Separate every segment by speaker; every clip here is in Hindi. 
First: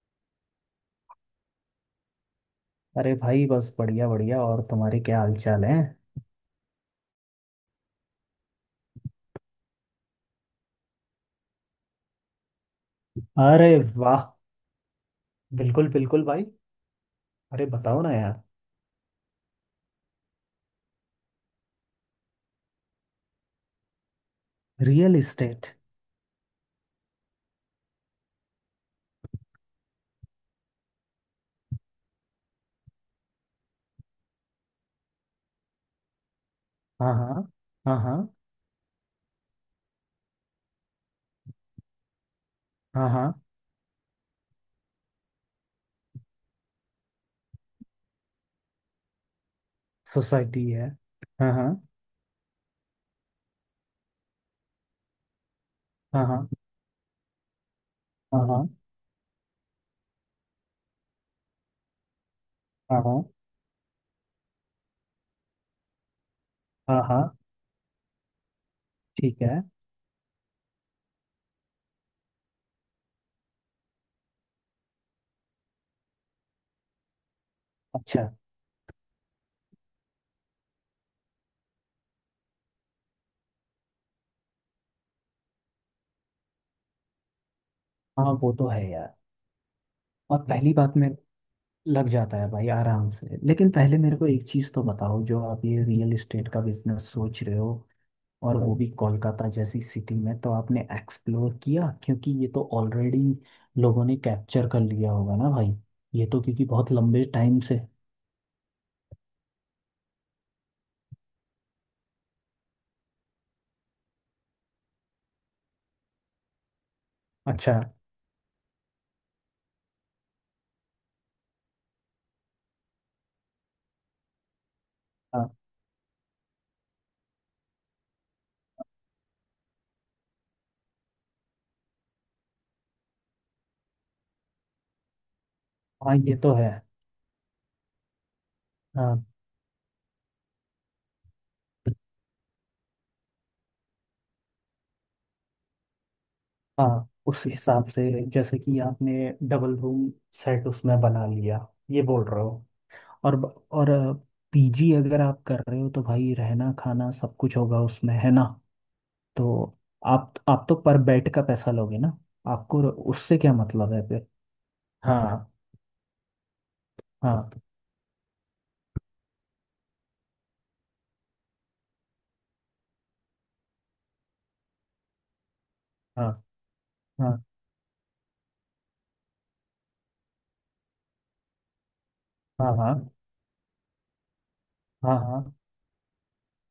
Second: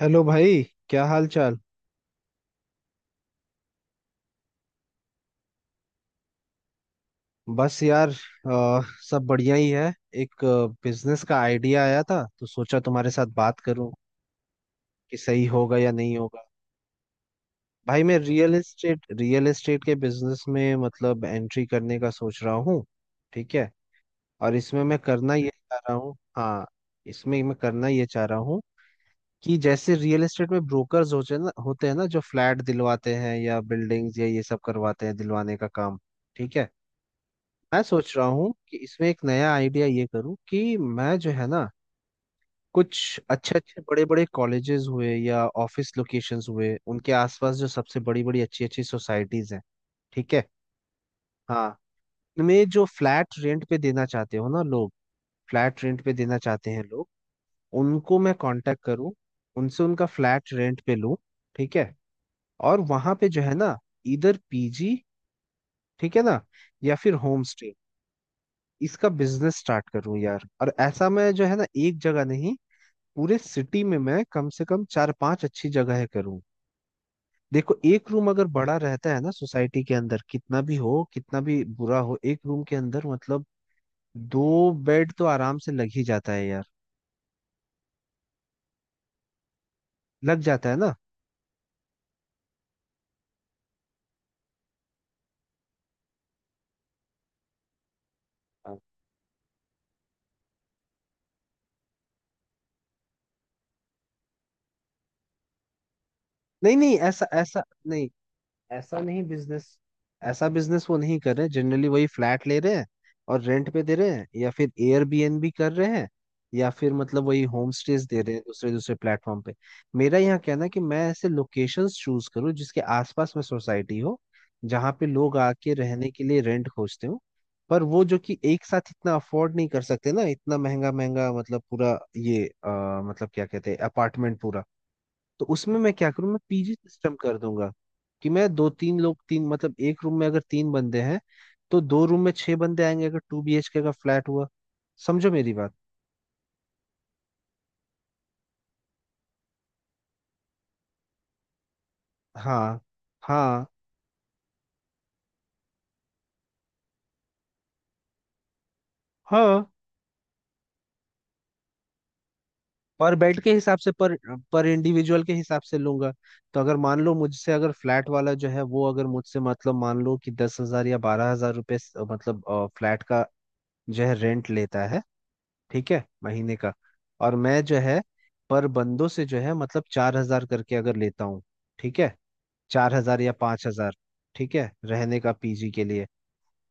Speaker 1: हेलो भाई। क्या हाल चाल।
Speaker 2: अरे भाई, बस बढ़िया बढ़िया। और तुम्हारे क्या हाल चाल है?
Speaker 1: बस यार, सब बढ़िया ही है। एक बिजनेस का आइडिया आया था तो सोचा तुम्हारे साथ बात
Speaker 2: अरे
Speaker 1: करूं
Speaker 2: वाह।
Speaker 1: कि सही होगा
Speaker 2: बिल्कुल
Speaker 1: या नहीं
Speaker 2: बिल्कुल भाई।
Speaker 1: होगा।
Speaker 2: अरे बताओ
Speaker 1: भाई
Speaker 2: ना
Speaker 1: मैं
Speaker 2: यार।
Speaker 1: रियल एस्टेट के बिजनेस में मतलब एंट्री करने का सोच रहा हूँ। ठीक है। और इसमें मैं
Speaker 2: रियल
Speaker 1: करना ये
Speaker 2: इस्टेट।
Speaker 1: चाह रहा हूँ। हाँ। इसमें मैं करना ये चाह रहा हूँ कि जैसे रियल एस्टेट में ब्रोकर्स होते हैं ना जो फ्लैट दिलवाते हैं या बिल्डिंग्स या ये सब करवाते हैं दिलवाने का काम। ठीक है।
Speaker 2: हाँ हाँ।
Speaker 1: मैं
Speaker 2: हाँ
Speaker 1: सोच
Speaker 2: हाँ।
Speaker 1: रहा हूँ कि इसमें एक नया आइडिया ये करूँ कि मैं जो है ना
Speaker 2: हाँ
Speaker 1: कुछ
Speaker 2: हाँ।
Speaker 1: अच्छे अच्छे बड़े बड़े कॉलेजेस हुए या ऑफिस लोकेशंस हुए उनके आसपास जो सबसे बड़ी बड़ी अच्छी अच्छी सोसाइटीज हैं। ठीक है।
Speaker 2: सोसाइटी है। हाँ
Speaker 1: हाँ।
Speaker 2: हाँ
Speaker 1: उनमें जो फ्लैट रेंट पे देना चाहते हो ना लोग, फ्लैट रेंट पे
Speaker 2: हाँ
Speaker 1: देना
Speaker 2: हाँ
Speaker 1: चाहते हैं लोग, उनको मैं
Speaker 2: हाँ हाँ
Speaker 1: कांटेक्ट करूँ, उनसे उनका फ्लैट रेंट पे लूँ। ठीक है। और
Speaker 2: हाँ
Speaker 1: वहां
Speaker 2: हाँ।
Speaker 1: पे जो है ना इधर पीजी, ठीक है ना, या
Speaker 2: हाँ
Speaker 1: फिर
Speaker 2: हाँ,
Speaker 1: होम स्टे, इसका
Speaker 2: ठीक
Speaker 1: बिजनेस
Speaker 2: है।
Speaker 1: स्टार्ट करूं यार। और ऐसा मैं जो है ना एक जगह नहीं, पूरे सिटी में मैं कम से कम चार पांच अच्छी जगह करूं। देखो एक
Speaker 2: अच्छा।
Speaker 1: रूम अगर बड़ा रहता है ना सोसाइटी के अंदर, कितना भी हो कितना भी बुरा हो, एक रूम के अंदर मतलब दो बेड तो आराम से लग ही जाता है यार।
Speaker 2: हाँ वो तो है यार। और
Speaker 1: लग जाता
Speaker 2: पहली
Speaker 1: है ना।
Speaker 2: बात में, लग जाता है भाई आराम से। लेकिन पहले मेरे को एक चीज़ तो बताओ, जो आप ये रियल इस्टेट का बिजनेस सोच रहे हो, और वो
Speaker 1: हाँ।
Speaker 2: भी कोलकाता जैसी सिटी में तो आपने एक्सप्लोर किया? क्योंकि ये तो ऑलरेडी लोगों ने कैप्चर कर लिया होगा ना भाई। ये तो क्योंकि
Speaker 1: नहीं
Speaker 2: बहुत
Speaker 1: नहीं,
Speaker 2: लंबे
Speaker 1: ऐसा
Speaker 2: टाइम
Speaker 1: ऐसा
Speaker 2: से।
Speaker 1: नहीं, ऐसा नहीं बिजनेस, ऐसा बिजनेस वो नहीं कर रहे, जनरली वही फ्लैट ले रहे हैं और रेंट पे दे रहे हैं या फिर एयरबीएनबी कर रहे हैं या फिर मतलब वही होम
Speaker 2: अच्छा।
Speaker 1: स्टेज दे रहे हैं दूसरे दूसरे प्लेटफॉर्म पे। मेरा यहाँ कहना है कि मैं ऐसे लोकेशंस चूज करूँ जिसके आसपास में सोसाइटी हो, जहाँ पे लोग
Speaker 2: हाँ
Speaker 1: आके रहने के लिए रेंट खोजते हो, पर वो जो कि एक साथ इतना अफोर्ड नहीं कर सकते ना, इतना महंगा महंगा मतलब पूरा ये मतलब क्या कहते हैं अपार्टमेंट पूरा। तो उसमें मैं क्या
Speaker 2: हाँ,
Speaker 1: करूँ,
Speaker 2: ये
Speaker 1: मैं
Speaker 2: तो है।
Speaker 1: पीजी सिस्टम कर दूंगा कि मैं दो तीन लोग,
Speaker 2: हाँ
Speaker 1: तीन मतलब एक रूम में अगर तीन बंदे हैं तो दो रूम में छह बंदे आएंगे अगर टू बीएचके का फ्लैट हुआ। समझो मेरी बात।
Speaker 2: हाँ, उस हिसाब से जैसे कि आपने डबल रूम सेट उसमें बना लिया, ये बोल रहे हो।
Speaker 1: हाँ
Speaker 2: और
Speaker 1: हाँ
Speaker 2: और पीजी अगर आप कर रहे हो तो भाई रहना खाना सब कुछ होगा उसमें, है ना? तो
Speaker 1: हाँ।
Speaker 2: आप तो पर बेड का पैसा लोगे ना आपको?
Speaker 1: और
Speaker 2: उससे
Speaker 1: बेड के
Speaker 2: क्या
Speaker 1: हिसाब से,
Speaker 2: मतलब
Speaker 1: पर
Speaker 2: है।
Speaker 1: पर इंडिविजुअल के
Speaker 2: हाँ
Speaker 1: हिसाब से लूंगा। तो अगर मान लो मुझसे,
Speaker 2: हाँ
Speaker 1: अगर फ्लैट वाला जो है वो अगर मुझसे मतलब मान लो कि 10 हजार या 12 हजार रुपये, मतलब फ्लैट का जो है रेंट लेता है, ठीक है,
Speaker 2: हाँ
Speaker 1: महीने का। और
Speaker 2: हाँ
Speaker 1: मैं जो है पर बंदों से जो है मतलब 4 हजार करके अगर लेता हूँ, ठीक है,
Speaker 2: हाँ हाँ
Speaker 1: 4 हजार या 5 हजार, ठीक है,
Speaker 2: हाँ
Speaker 1: रहने का
Speaker 2: हाँ,
Speaker 1: पीजी के लिए।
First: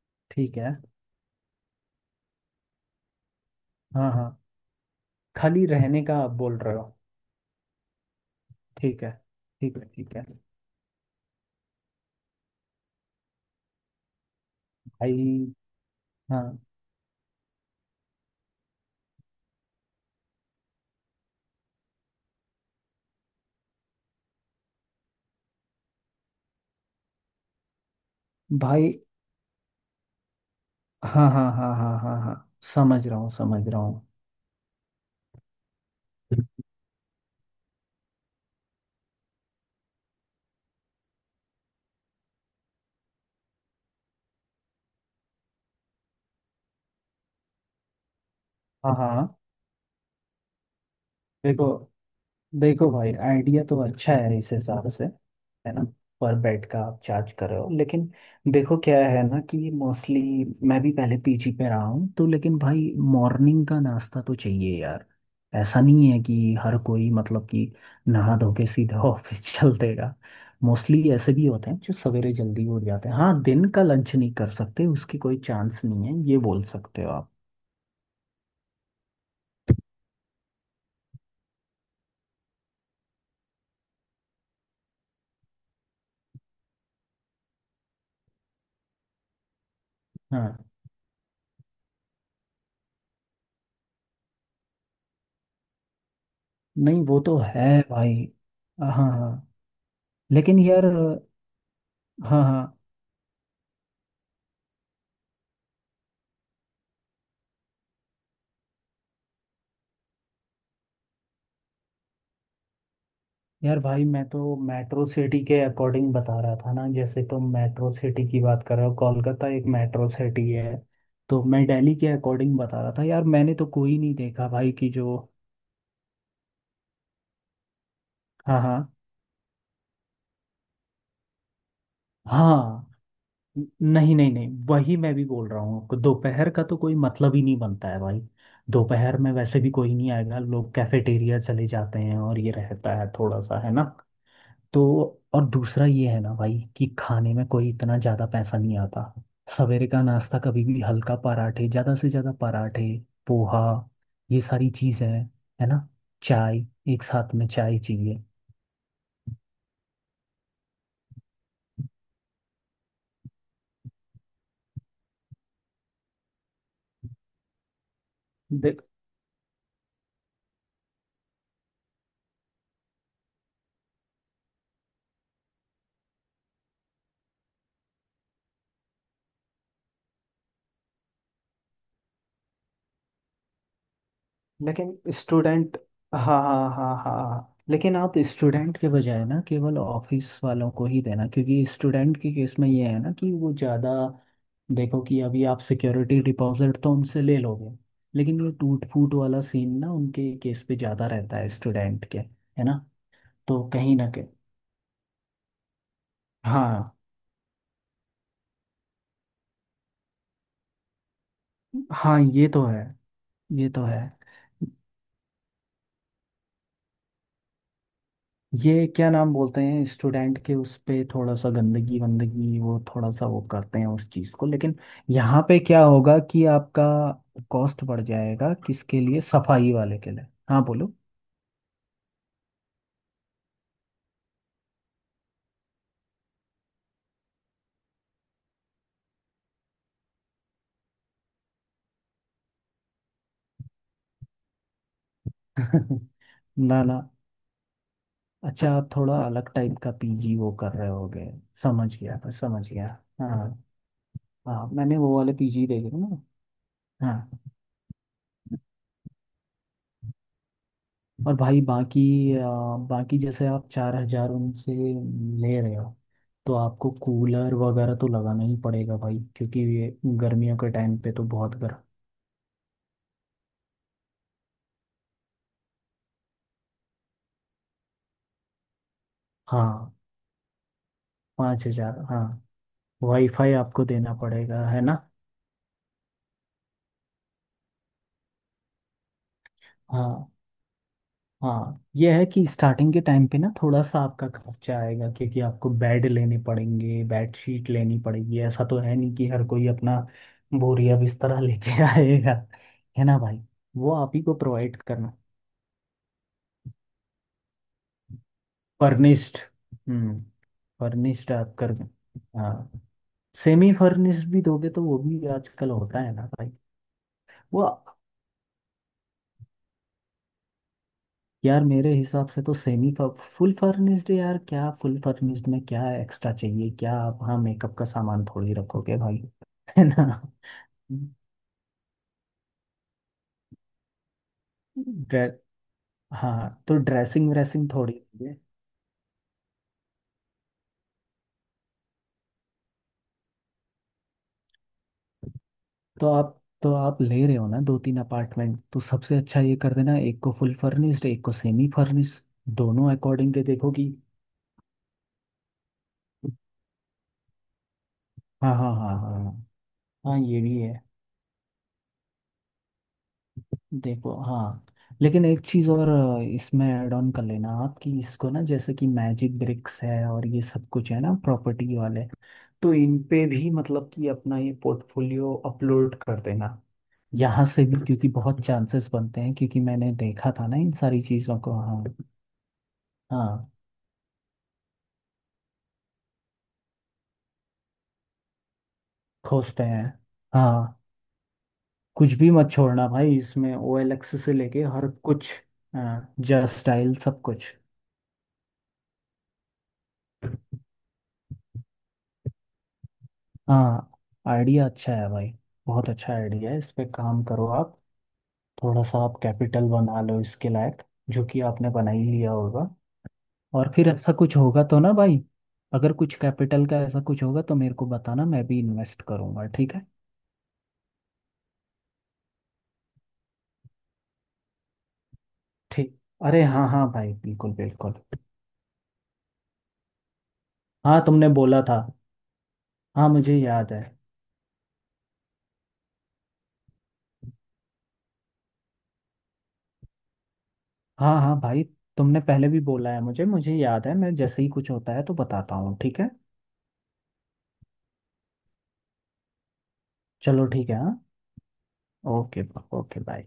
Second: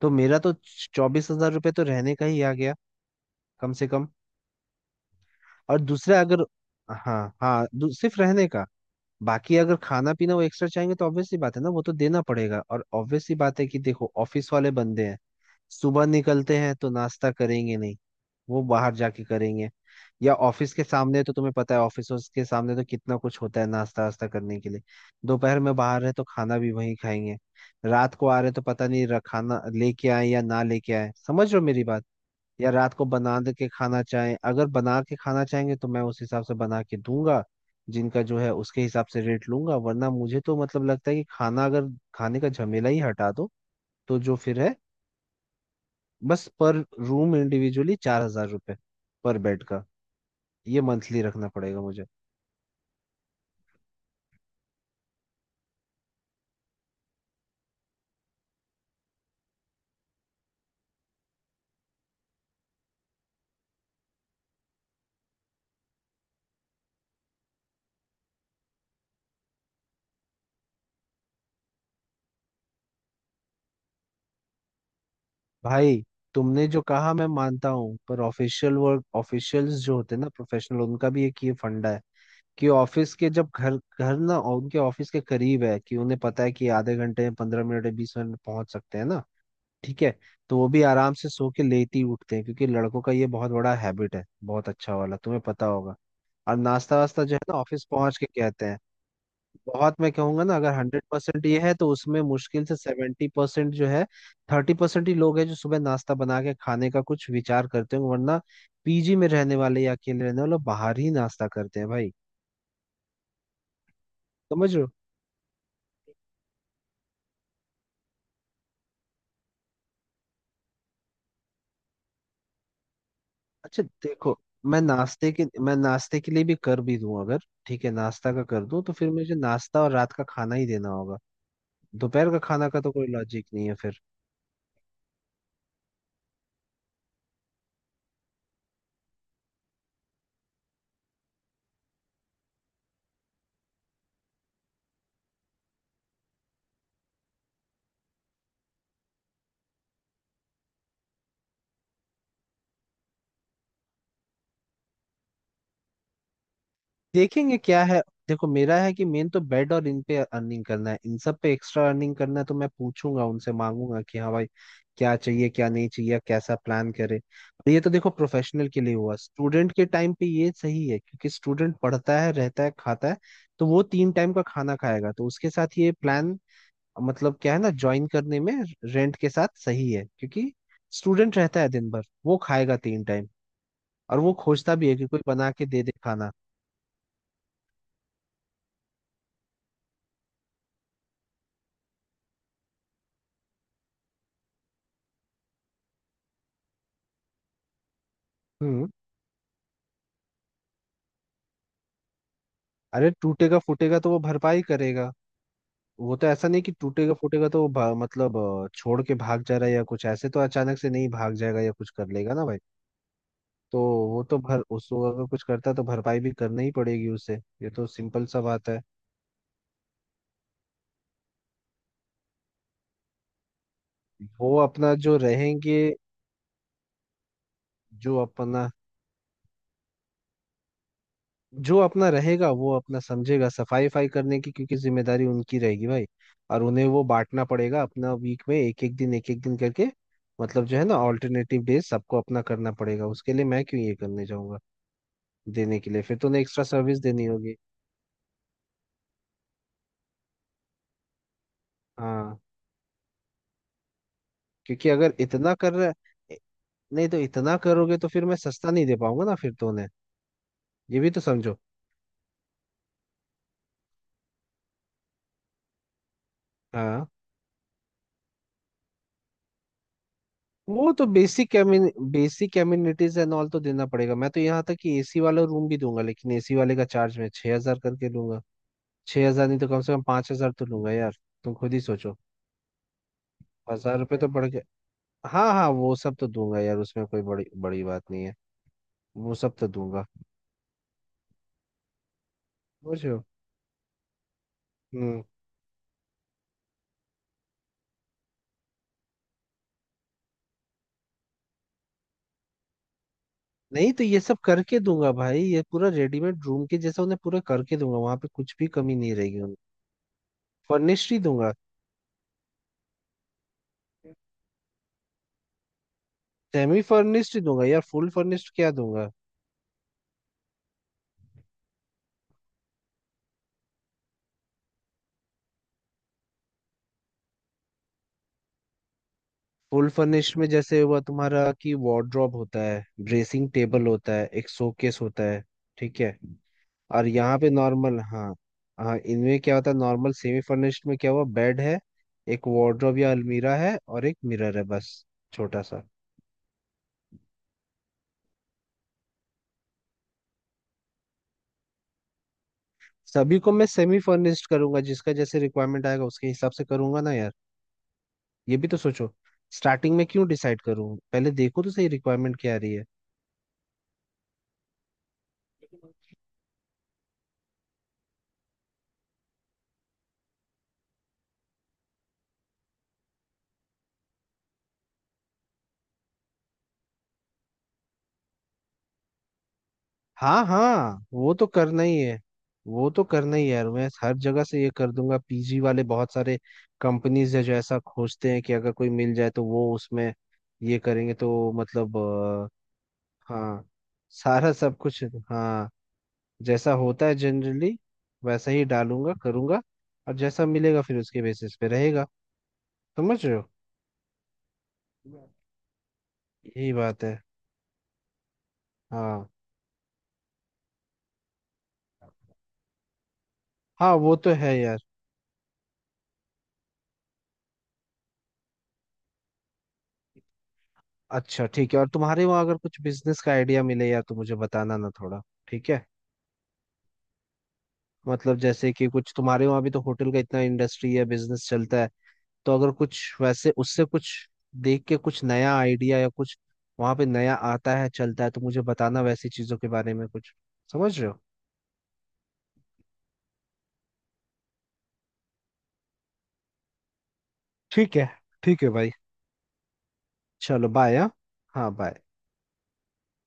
Speaker 1: तो मेरा तो
Speaker 2: ठीक है।
Speaker 1: 24 हजार रुपये तो रहने का ही आ गया, कम से कम।
Speaker 2: हाँ हाँ, खाली
Speaker 1: और
Speaker 2: रहने का
Speaker 1: दूसरा
Speaker 2: आप
Speaker 1: अगर,
Speaker 2: बोल रहे हो?
Speaker 1: हाँ हाँ, सिर्फ रहने का।
Speaker 2: ठीक है
Speaker 1: बाकी अगर
Speaker 2: ठीक है
Speaker 1: खाना
Speaker 2: ठीक है
Speaker 1: पीना वो एक्स्ट्रा चाहेंगे तो ऑब्वियसली बात है ना, वो तो देना पड़ेगा। और ऑब्वियसली बात है कि देखो ऑफिस वाले बंदे हैं,
Speaker 2: भाई।
Speaker 1: सुबह निकलते
Speaker 2: हाँ
Speaker 1: हैं तो नाश्ता करेंगे नहीं, वो बाहर जाके करेंगे या ऑफिस के सामने, तो तुम्हें पता है ऑफिस के सामने तो कितना कुछ होता है नाश्ता वास्ता करने के लिए। दोपहर में बाहर है तो खाना भी वहीं खाएंगे। रात को आ रहे तो पता
Speaker 2: भाई।
Speaker 1: नहीं खाना लेके आए या ना लेके आए,
Speaker 2: हाँ हाँ
Speaker 1: समझ रहे हो
Speaker 2: हाँ
Speaker 1: मेरी
Speaker 2: हाँ
Speaker 1: बात,
Speaker 2: हाँ हाँ।
Speaker 1: या रात को
Speaker 2: समझ रहा हूँ
Speaker 1: बना दे के
Speaker 2: समझ रहा
Speaker 1: खाना
Speaker 2: हूँ।
Speaker 1: चाहें, अगर बना के खाना चाहेंगे तो मैं उस हिसाब से बना के दूंगा। जिनका जो है उसके हिसाब से रेट लूंगा, वरना मुझे तो मतलब लगता है कि खाना, अगर खाने का झमेला ही हटा दो तो जो फिर है बस पर रूम इंडिविजुअली 4 हजार रुपये,
Speaker 2: हाँ हाँ।
Speaker 1: पर बेड का, ये मंथली रखना
Speaker 2: देखो,
Speaker 1: पड़ेगा मुझे।
Speaker 2: देखो भाई आइडिया तो अच्छा है इस हिसाब से, है ना? पर बेड का आप चार्ज कर रहे हो, लेकिन देखो क्या है ना कि मोस्टली मैं भी पहले पीजी पे रहा हूँ, तो लेकिन भाई मॉर्निंग का नाश्ता तो चाहिए यार। ऐसा नहीं है कि हर कोई मतलब कि नहा धो के सीधा ऑफिस चल देगा। मोस्टली ऐसे भी होते हैं जो सवेरे जल्दी उठ जाते हैं। हाँ, दिन का लंच नहीं कर सकते उसकी कोई चांस
Speaker 1: भाई
Speaker 2: नहीं है, ये बोल
Speaker 1: तुमने जो
Speaker 2: सकते हो
Speaker 1: कहा मैं
Speaker 2: आप।
Speaker 1: मानता हूँ, पर ऑफिशियल वर्क, ऑफिशियल्स जो होते हैं ना प्रोफेशनल, उनका भी एक ये फंडा है कि ऑफिस के जब घर घर ना, उनके ऑफिस के करीब है कि उन्हें पता है कि आधे घंटे, 15 मिनट, 20 मिनट में पहुंच सकते हैं ना। ठीक है। तो
Speaker 2: हाँ,
Speaker 1: वो भी आराम से सो के लेट ही उठते हैं क्योंकि लड़कों का ये बहुत बड़ा हैबिट है बहुत अच्छा वाला, तुम्हें पता होगा। और नाश्ता
Speaker 2: नहीं वो
Speaker 1: वास्ता जो
Speaker 2: तो
Speaker 1: है ना
Speaker 2: है
Speaker 1: ऑफिस
Speaker 2: भाई।
Speaker 1: पहुंच के कहते हैं।
Speaker 2: हाँ हाँ।
Speaker 1: बहुत मैं कहूंगा ना,
Speaker 2: लेकिन
Speaker 1: अगर
Speaker 2: यार।
Speaker 1: 100% ये है तो उसमें
Speaker 2: हाँ हाँ।
Speaker 1: मुश्किल से 70% जो है, 30% ही लोग हैं जो सुबह नाश्ता बना के खाने का कुछ विचार करते हैं, वरना पीजी में रहने वाले या अकेले रहने वाले लोग बाहर ही नाश्ता करते हैं भाई।
Speaker 2: यार भाई मैं तो
Speaker 1: समझ रहे हो?
Speaker 2: मेट्रो सिटी के अकॉर्डिंग बता रहा था ना। जैसे तुम मेट्रो सिटी की बात कर रहे हो, कोलकाता एक मेट्रो सिटी है, तो मैं दिल्ली के अकॉर्डिंग बता रहा था यार। मैंने तो
Speaker 1: अच्छा
Speaker 2: कोई नहीं
Speaker 1: देखो,
Speaker 2: देखा भाई कि जो।
Speaker 1: मैं नाश्ते के लिए भी कर भी दूं अगर, ठीक है, नाश्ता का
Speaker 2: हाँ
Speaker 1: कर दूं तो
Speaker 2: हाँ
Speaker 1: फिर मुझे नाश्ता और रात का खाना ही देना होगा। दोपहर का खाना का
Speaker 2: हाँ।
Speaker 1: तो कोई लॉजिक नहीं है फिर।
Speaker 2: नहीं नहीं नहीं, वही मैं भी बोल रहा हूँ, दोपहर का तो कोई मतलब ही नहीं बनता है भाई। दोपहर में वैसे भी कोई नहीं आएगा, लोग कैफेटेरिया चले जाते हैं, और ये रहता है थोड़ा सा, है ना? तो और दूसरा ये है ना भाई कि खाने में कोई इतना ज़्यादा पैसा नहीं आता। सवेरे का नाश्ता कभी भी हल्का, पराठे ज़्यादा से ज़्यादा पराठे, पोहा, ये सारी चीज़ें हैं, है ना? चाय, एक साथ में
Speaker 1: देखेंगे
Speaker 2: चाय
Speaker 1: क्या है।
Speaker 2: चाहिए।
Speaker 1: देखो मेरा है कि मेन तो बेड और इन पे अर्निंग करना है, इन सब पे एक्स्ट्रा अर्निंग करना है। तो मैं पूछूंगा उनसे मांगूंगा कि हाँ भाई क्या चाहिए क्या नहीं चाहिए कैसा प्लान करे। और ये तो देखो प्रोफेशनल के लिए हुआ, स्टूडेंट के टाइम पे ये सही है क्योंकि स्टूडेंट पढ़ता है रहता है खाता है तो वो तीन टाइम का खाना खाएगा तो उसके साथ ये प्लान मतलब क्या है ना ज्वाइन करने में रेंट के साथ सही है क्योंकि स्टूडेंट रहता है दिन भर, वो खाएगा तीन टाइम और वो खोजता भी है
Speaker 2: लेकिन
Speaker 1: कि कोई बना के
Speaker 2: स्टूडेंट,
Speaker 1: दे दे
Speaker 2: हाँ
Speaker 1: खाना।
Speaker 2: हाँ हाँ हाँ हाँ। लेकिन आप स्टूडेंट के बजाय ना केवल ऑफिस वालों को ही देना, क्योंकि स्टूडेंट के केस में ये है ना कि वो ज़्यादा, देखो कि अभी आप सिक्योरिटी डिपॉजिट तो उनसे ले लोगे, लेकिन ये टूट
Speaker 1: हम्म।
Speaker 2: फूट वाला सीन ना उनके केस पे ज़्यादा रहता है स्टूडेंट के, है ना?
Speaker 1: अरे टूटेगा
Speaker 2: तो कहीं
Speaker 1: फूटेगा तो
Speaker 2: ना
Speaker 1: वो
Speaker 2: कहीं।
Speaker 1: भरपाई करेगा। वो तो ऐसा नहीं कि
Speaker 2: हाँ
Speaker 1: टूटेगा फूटेगा तो वो मतलब छोड़ के भाग जा रहा है या कुछ, ऐसे तो अचानक से नहीं भाग जाएगा या कुछ कर
Speaker 2: हाँ,
Speaker 1: लेगा ना
Speaker 2: ये
Speaker 1: भाई।
Speaker 2: तो है, ये
Speaker 1: तो
Speaker 2: तो है।
Speaker 1: वो तो भर, उसको अगर कुछ करता है तो भरपाई भी करना ही पड़ेगी उसे, ये तो सिंपल सा बात है।
Speaker 2: ये क्या नाम बोलते हैं, स्टूडेंट के उस पे थोड़ा सा गंदगी वंदगी वो थोड़ा सा वो करते हैं उस चीज़ को,
Speaker 1: वो
Speaker 2: लेकिन
Speaker 1: अपना जो
Speaker 2: यहाँ पे
Speaker 1: रहेंगे
Speaker 2: क्या होगा कि आपका कॉस्ट बढ़
Speaker 1: जो
Speaker 2: जाएगा
Speaker 1: अपना,
Speaker 2: किसके लिए, सफाई वाले के लिए? हाँ बोलो
Speaker 1: जो अपना रहेगा वो अपना समझेगा सफाई फाई करने की क्योंकि जिम्मेदारी उनकी रहेगी भाई। और उन्हें वो बांटना पड़ेगा अपना, वीक में एक एक दिन करके, मतलब जो है ना ऑल्टरनेटिव डेज सबको अपना करना पड़ेगा। उसके लिए मैं क्यों ये करने जाऊंगा देने के लिए, फिर तो उन्हें एक्स्ट्रा
Speaker 2: ना
Speaker 1: सर्विस
Speaker 2: ना,
Speaker 1: देनी होगी।
Speaker 2: अच्छा आप थोड़ा अलग टाइप का पीजी वो कर रहे होगे, समझ गया मैं,
Speaker 1: हाँ,
Speaker 2: समझ गया। हाँ। हाँ
Speaker 1: क्योंकि
Speaker 2: मैंने
Speaker 1: अगर
Speaker 2: वो वाले
Speaker 1: इतना
Speaker 2: पीजी
Speaker 1: कर
Speaker 2: देखे
Speaker 1: रहा,
Speaker 2: थे ना।
Speaker 1: नहीं तो
Speaker 2: हाँ।
Speaker 1: इतना करोगे तो फिर मैं सस्ता नहीं दे पाऊंगा ना फिर तो उन्हें, ये भी तो
Speaker 2: और
Speaker 1: समझो।
Speaker 2: भाई बाकी, बाकी जैसे आप 4,000 उनसे ले रहे हो, तो आपको
Speaker 1: हाँ
Speaker 2: कूलर वगैरह तो लगाना ही पड़ेगा भाई क्योंकि ये गर्मियों के
Speaker 1: वो
Speaker 2: टाइम
Speaker 1: तो
Speaker 2: पे तो
Speaker 1: बेसिक,
Speaker 2: बहुत गर्म।
Speaker 1: बेसिक एमिनिटीज एंड ऑल तो देना पड़ेगा। मैं तो यहाँ तक कि एसी वाला रूम भी दूंगा, लेकिन एसी वाले का चार्ज मैं 6 हजार करके लूंगा। 6 हजार नहीं तो कम से
Speaker 2: हाँ।
Speaker 1: कम 5 हजार तो लूंगा यार। तुम
Speaker 2: पाँच
Speaker 1: खुद ही
Speaker 2: हजार
Speaker 1: सोचो,
Speaker 2: हाँ। वाईफाई आपको
Speaker 1: हजार
Speaker 2: देना
Speaker 1: रुपये तो बढ़
Speaker 2: पड़ेगा,
Speaker 1: गए।
Speaker 2: है ना?
Speaker 1: हाँ हाँ वो सब तो दूंगा यार, उसमें कोई बड़ी बड़ी बात नहीं है। वो सब तो दूंगा।
Speaker 2: हाँ हाँ, ये है कि स्टार्टिंग के
Speaker 1: समझो।
Speaker 2: टाइम पे ना थोड़ा सा आपका खर्चा आएगा,
Speaker 1: हम्म।
Speaker 2: क्योंकि आपको बेड लेने पड़ेंगे, बेड शीट लेनी पड़ेगी। ऐसा तो है नहीं कि हर कोई अपना बोरिया बिस्तर लेके आएगा, है ना भाई?
Speaker 1: नहीं
Speaker 2: वो
Speaker 1: तो
Speaker 2: आप
Speaker 1: ये
Speaker 2: ही को
Speaker 1: सब
Speaker 2: प्रोवाइड
Speaker 1: करके दूंगा
Speaker 2: करना।
Speaker 1: भाई, ये पूरा रेडीमेड रूम के जैसा उन्हें पूरा करके दूंगा, वहां पे कुछ भी कमी नहीं
Speaker 2: फर्निश्ड।
Speaker 1: रहेगी उन्हें।
Speaker 2: हम्म।
Speaker 1: फर्निश्ड ही
Speaker 2: फर्निश्ड
Speaker 1: दूंगा।
Speaker 2: आप कर, हाँ। सेमी फर्निश्ड भी दोगे तो वो भी आजकल होता है ना भाई।
Speaker 1: सेमी फर्निश्ड ही दूंगा
Speaker 2: वो,
Speaker 1: यार, फुल फर्निश्ड क्या दूंगा।
Speaker 2: यार मेरे हिसाब से तो सेमी, फुल फर्निश्ड यार क्या फुल फर्निश्ड में क्या एक्स्ट्रा चाहिए क्या आप? हाँ मेकअप का सामान थोड़ी रखोगे भाई है
Speaker 1: फुल
Speaker 2: ना?
Speaker 1: फर्निश्ड में जैसे हुआ तुम्हारा कि वार्डरोब होता है, ड्रेसिंग टेबल होता है, एक शोकेस
Speaker 2: ड्रे,
Speaker 1: होता है। ठीक है।
Speaker 2: हाँ तो
Speaker 1: और
Speaker 2: ड्रेसिंग
Speaker 1: यहाँ पे
Speaker 2: व्रेसिंग थोड़ी
Speaker 1: नॉर्मल, हाँ
Speaker 2: होगी।
Speaker 1: हाँ इनमें क्या होता है, नॉर्मल सेमी फर्निश्ड में क्या हुआ, बेड है, एक वार्डरोब या अलमीरा है और एक मिरर है बस, छोटा सा।
Speaker 2: तो आप, तो आप ले रहे हो ना दो तीन अपार्टमेंट, तो सबसे अच्छा ये कर देना एक को फुल फर्निश्ड एक को सेमी फर्निश्ड, दोनों अकॉर्डिंग
Speaker 1: सभी
Speaker 2: के
Speaker 1: को मैं
Speaker 2: देखो कि।
Speaker 1: सेमी फर्निश्ड करूंगा, जिसका जैसे रिक्वायरमेंट आएगा उसके
Speaker 2: हाँ
Speaker 1: हिसाब से करूंगा ना यार।
Speaker 2: हाँ
Speaker 1: ये भी
Speaker 2: हाँ
Speaker 1: तो
Speaker 2: हाँ
Speaker 1: सोचो,
Speaker 2: हाँ
Speaker 1: स्टार्टिंग में
Speaker 2: हाँ,
Speaker 1: क्यों
Speaker 2: ये भी
Speaker 1: डिसाइड
Speaker 2: है।
Speaker 1: करूँ, पहले देखो तो सही रिक्वायरमेंट क्या आ रही है।
Speaker 2: देखो हाँ। लेकिन एक चीज़ और इसमें ऐड ऑन कर लेना आप कि इसको ना जैसे कि मैजिक ब्रिक्स है और ये सब कुछ है ना प्रॉपर्टी वाले, तो इन पे भी मतलब कि अपना ये पोर्टफोलियो अपलोड कर देना, यहाँ से भी। क्योंकि बहुत चांसेस बनते हैं, क्योंकि मैंने देखा
Speaker 1: हाँ
Speaker 2: था ना इन सारी
Speaker 1: हाँ वो
Speaker 2: चीज़ों
Speaker 1: तो
Speaker 2: को।
Speaker 1: करना
Speaker 2: हाँ
Speaker 1: ही है, वो तो करना ही है
Speaker 2: हाँ,
Speaker 1: यार, मैं हर जगह से ये कर दूंगा। पीजी वाले बहुत सारे कंपनीज है जो ऐसा खोजते हैं कि अगर कोई मिल जाए तो
Speaker 2: खोजते
Speaker 1: वो
Speaker 2: हैं।
Speaker 1: उसमें ये
Speaker 2: हाँ
Speaker 1: करेंगे तो मतलब
Speaker 2: कुछ भी मत छोड़ना भाई, इसमें
Speaker 1: हाँ
Speaker 2: OLX से
Speaker 1: सारा
Speaker 2: लेके
Speaker 1: सब
Speaker 2: हर
Speaker 1: कुछ
Speaker 2: कुछ।
Speaker 1: हाँ
Speaker 2: हाँ जस्ट
Speaker 1: जैसा
Speaker 2: स्टाइल
Speaker 1: होता है
Speaker 2: सब कुछ।
Speaker 1: जनरली वैसा ही डालूंगा करूंगा। और जैसा मिलेगा फिर उसके बेसिस पे रहेगा। समझ रहे हो।
Speaker 2: हाँ आइडिया अच्छा है भाई, बहुत अच्छा आइडिया है, इस
Speaker 1: यही
Speaker 2: पे
Speaker 1: बात है।
Speaker 2: काम करो आप। थोड़ा सा आप
Speaker 1: हाँ
Speaker 2: कैपिटल बना लो इसके लायक, जो कि आपने बना ही लिया होगा। और फिर
Speaker 1: हाँ
Speaker 2: ऐसा
Speaker 1: वो तो
Speaker 2: कुछ
Speaker 1: है
Speaker 2: होगा
Speaker 1: यार।
Speaker 2: तो ना भाई, अगर कुछ कैपिटल का ऐसा कुछ होगा तो मेरे को बताना, मैं भी इन्वेस्ट करूंगा, ठीक है।
Speaker 1: अच्छा ठीक है, और तुम्हारे वहाँ अगर कुछ बिजनेस का आइडिया मिले या, तो मुझे बताना ना थोड़ा। ठीक है।
Speaker 2: ठीक। अरे हाँ हाँ भाई बिल्कुल बिल्कुल।
Speaker 1: मतलब जैसे कि कुछ तुम्हारे वहाँ भी तो होटल का इतना इंडस्ट्री
Speaker 2: हाँ
Speaker 1: या
Speaker 2: तुमने
Speaker 1: बिजनेस
Speaker 2: बोला था।
Speaker 1: चलता है, तो अगर कुछ
Speaker 2: हाँ मुझे
Speaker 1: वैसे
Speaker 2: याद है।
Speaker 1: उससे कुछ देख के कुछ नया आइडिया या कुछ वहाँ पे नया आता है चलता है तो मुझे बताना, वैसी चीजों के बारे में कुछ। समझ रहे
Speaker 2: हाँ
Speaker 1: हो।
Speaker 2: हाँ भाई तुमने पहले भी बोला है मुझे मुझे याद है, मैं जैसे ही कुछ होता है तो बताता हूँ, ठीक है?
Speaker 1: ठीक है। ठीक है भाई।
Speaker 2: चलो
Speaker 1: चलो
Speaker 2: ठीक है हाँ।
Speaker 1: बाय। हाँ हाँ बाय।
Speaker 2: ओके। Okay bye.